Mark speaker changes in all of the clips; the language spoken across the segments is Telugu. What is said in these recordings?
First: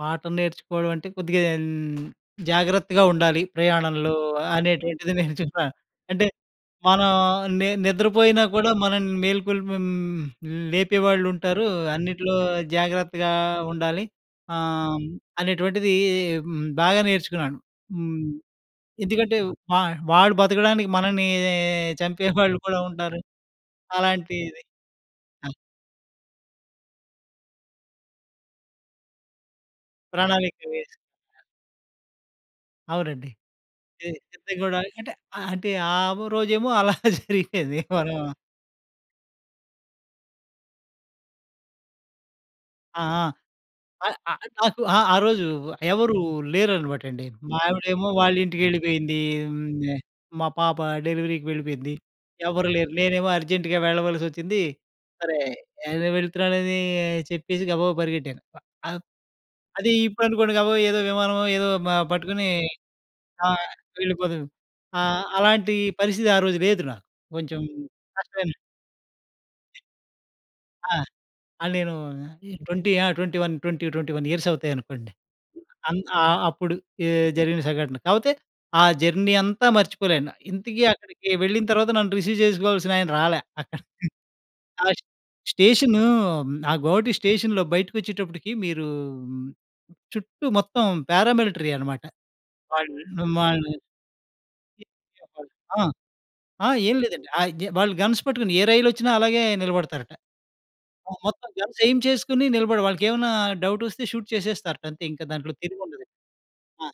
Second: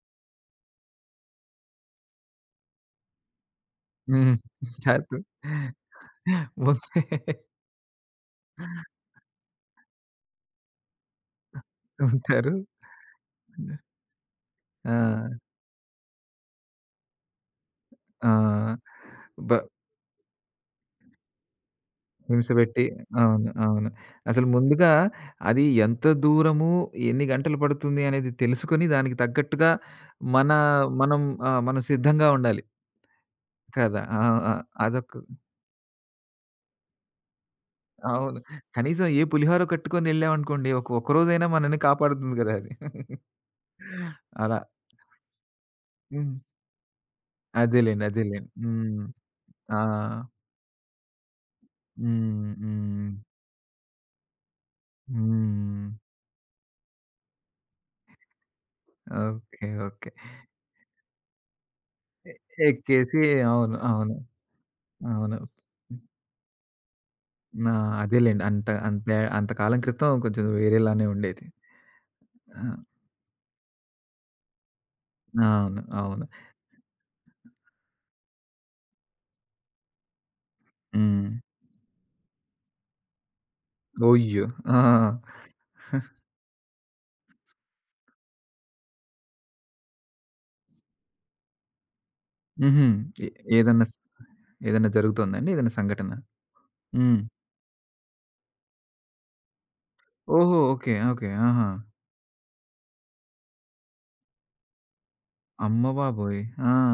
Speaker 1: పాఠం నేర్చుకోవడం అంటే కొద్దిగా హ్మ్, జాగ్రత్తగా ఉండాలి ప్రయాణంలో
Speaker 2: హ్మ్. చాలు
Speaker 1: అనేటువంటిది నేర్చుకున్నాను. అంటే
Speaker 2: వస్తే
Speaker 1: మనం ని నిద్రపోయినా గుడా మనల్ని మేల్కొల్పే హ్మ్, లేపే వాళ్ళుంటారు. అన్నిట్లో
Speaker 2: ఉంటారు.
Speaker 1: జాగ్రత్తగా ఉండాలి. ఆహ్, హ్మ్,
Speaker 2: ఆ!
Speaker 1: అనేటువంటిది హ్మ్, బాగా నేర్చుకున్నాను. హ్మ్.
Speaker 2: ఆ!
Speaker 1: ఎందుకంటే
Speaker 2: బ
Speaker 1: వా వాడు బతకడానికి మనల్ని చంపే
Speaker 2: హింస
Speaker 1: వాళ్ళు కూడా
Speaker 2: పెట్టి,
Speaker 1: ఉంటారు
Speaker 2: అవును అవును. అసలు
Speaker 1: అలాంటిది.
Speaker 2: ముందుగా
Speaker 1: ఆ
Speaker 2: అది ఎంత దూరము? ఎన్ని గంటలు పడుతుంది? అనేది తెలుసుకొని దానికి తగ్గట్టుగా మన
Speaker 1: ప్రణాళిక వేసి
Speaker 2: మనం ఆ! మనం సిద్ధంగా ఉండాలి.
Speaker 1: అవునండి.
Speaker 2: కదా!
Speaker 1: ఏ
Speaker 2: ఆ! ఆ!
Speaker 1: పెద్దగుడాయ్
Speaker 2: అదొక
Speaker 1: అంటే అంటే ఆ రోజేమో అలా జరిగేది. మనం
Speaker 2: అవును. కనీసం ఏ పులిహారో కట్టుకొని ఎళ్ళాం అనుకోండి ఒక ఒక్కరోజైనా మనల్ని కాపాడుకోం గదా!
Speaker 1: ఆ! ఆ! ఆ
Speaker 2: అలా!
Speaker 1: నాకు ఆహ్, ఆరోజు ఎవరు
Speaker 2: హ్మ్.
Speaker 1: లేరనమాటండి. మా ఆవిడ
Speaker 2: అదేలెండి,
Speaker 1: ఏమో వాళ్ళ
Speaker 2: అదేలెండి. హ్మ్.
Speaker 1: ఇంటికెళ్ళిపోయింది.
Speaker 2: ఆ!
Speaker 1: హ్మ్, మా పాప డెలివరీకి వెళ్ళిపోయింది.
Speaker 2: హ్మ్,
Speaker 1: ఎవరు లేరు.
Speaker 2: హ్మ్.
Speaker 1: నేనేమో అర్జెంట్‌గా వెళ్ళవలసొచ్చింది. సరే
Speaker 2: హ్మ్.
Speaker 1: ఎదో వెళ్తున్నానని చెప్పేసి గబగబా పరిగెట్టాను. ఆహ్,
Speaker 2: ఓకె,
Speaker 1: అది
Speaker 2: ఓకె.
Speaker 1: ఇప్పుడనుకోండి గబగబా ఏదో విమానమో మ ఏదో పట్టుకుని
Speaker 2: ఎక్కేసి
Speaker 1: ఆహ్,
Speaker 2: అవును. అవును.
Speaker 1: వెళ్ళిపోతున్నం. ఆహ్,
Speaker 2: అవును.
Speaker 1: అలాంటి పరిస్థితి ఆ రోజు లేదు నాకు కొంచెం
Speaker 2: ఆ! అదేలెండి.
Speaker 1: కష్టమేలేండి.
Speaker 2: అంత అంతే అంతకాలం క్రితం కొంచెం
Speaker 1: ఆ!
Speaker 2: వేరేలానే ఉండేది.
Speaker 1: ఆహ్, నేను
Speaker 2: ఆహ్
Speaker 1: 20 ఆ! 20, 20, 21 ఇయర్స్ అవుతాయనుకోండి.
Speaker 2: అవును.
Speaker 1: అన్
Speaker 2: అవును.
Speaker 1: ఆహ్, అప్పుడు జరిగిన సంఘటన. కాకపోతే ఆ జర్నీ అంతా మర్చిపోలేను. ఇంతకి అక్కడికి
Speaker 2: హ్మ్.
Speaker 1: వెళ్ళిన తర్వాత నన్ను రిసీవ్ చేసుకోవాల్సిన ఆయన రాలా అక్కడ.
Speaker 2: ఒయ్యో! ఆ!
Speaker 1: ఆ స్టేషను ఆ గోహటి స్టేషన్‌‌‌లో బయటకచ్చేటప్పటికి మీరు చుట్టూ మొత్తం పారామిలిటరీ అన్మాట.
Speaker 2: హుహు.
Speaker 1: వాళ్ళింట్లో, వాళ్ళు.
Speaker 2: ఏదన్నా స ఏదన్నా జరుగుతోందా అండి? ఏదన్నా
Speaker 1: ఆ!
Speaker 2: సంఘటన?
Speaker 1: ఆ! ఏం
Speaker 2: హ్మ్.
Speaker 1: లేదండి. ఆహ్, వాళ్ళు గన్స్ పట్టుకొని ఏ రైలొచ్చినా అలాగే నిలబడతారట.
Speaker 2: ఓహో! Okay, okay.
Speaker 1: మొత్తం
Speaker 2: ఆహా!
Speaker 1: గన్స్ ఎయిమ్ చేసుకొని నిలబడ వాళ్ళకేమన్నా డౌట్ వస్తే షూట్ చేసేస్తారట. అంతే ఇంకా దాంట్లో తిరుగుండదు.
Speaker 2: అమ్మబాబోయ్! ఆ!
Speaker 1: ఆ!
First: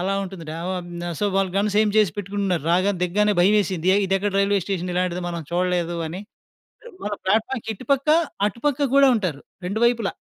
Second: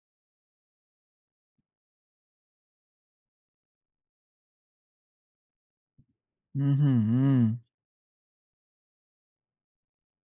Speaker 1: అలా ఉంటుంది. న ఓ న సో వాళ్ళు గన్స్ ఏయిం చేసి పెట్టుకుంటున్నారు. రాగానే దిగగానే భయమేసింది ఏ ఇదెక్కడ రైల్వే స్టేషన్ ఇలాంటిది మనం చూడలేదు అని.
Speaker 2: హుహు.
Speaker 1: మన
Speaker 2: హ్మ్.
Speaker 1: ప్లాట్ఫార్మ్‌కి ఇటుపక్క, అటుపక్క కూడా ఉంటారు 2 వైపులా.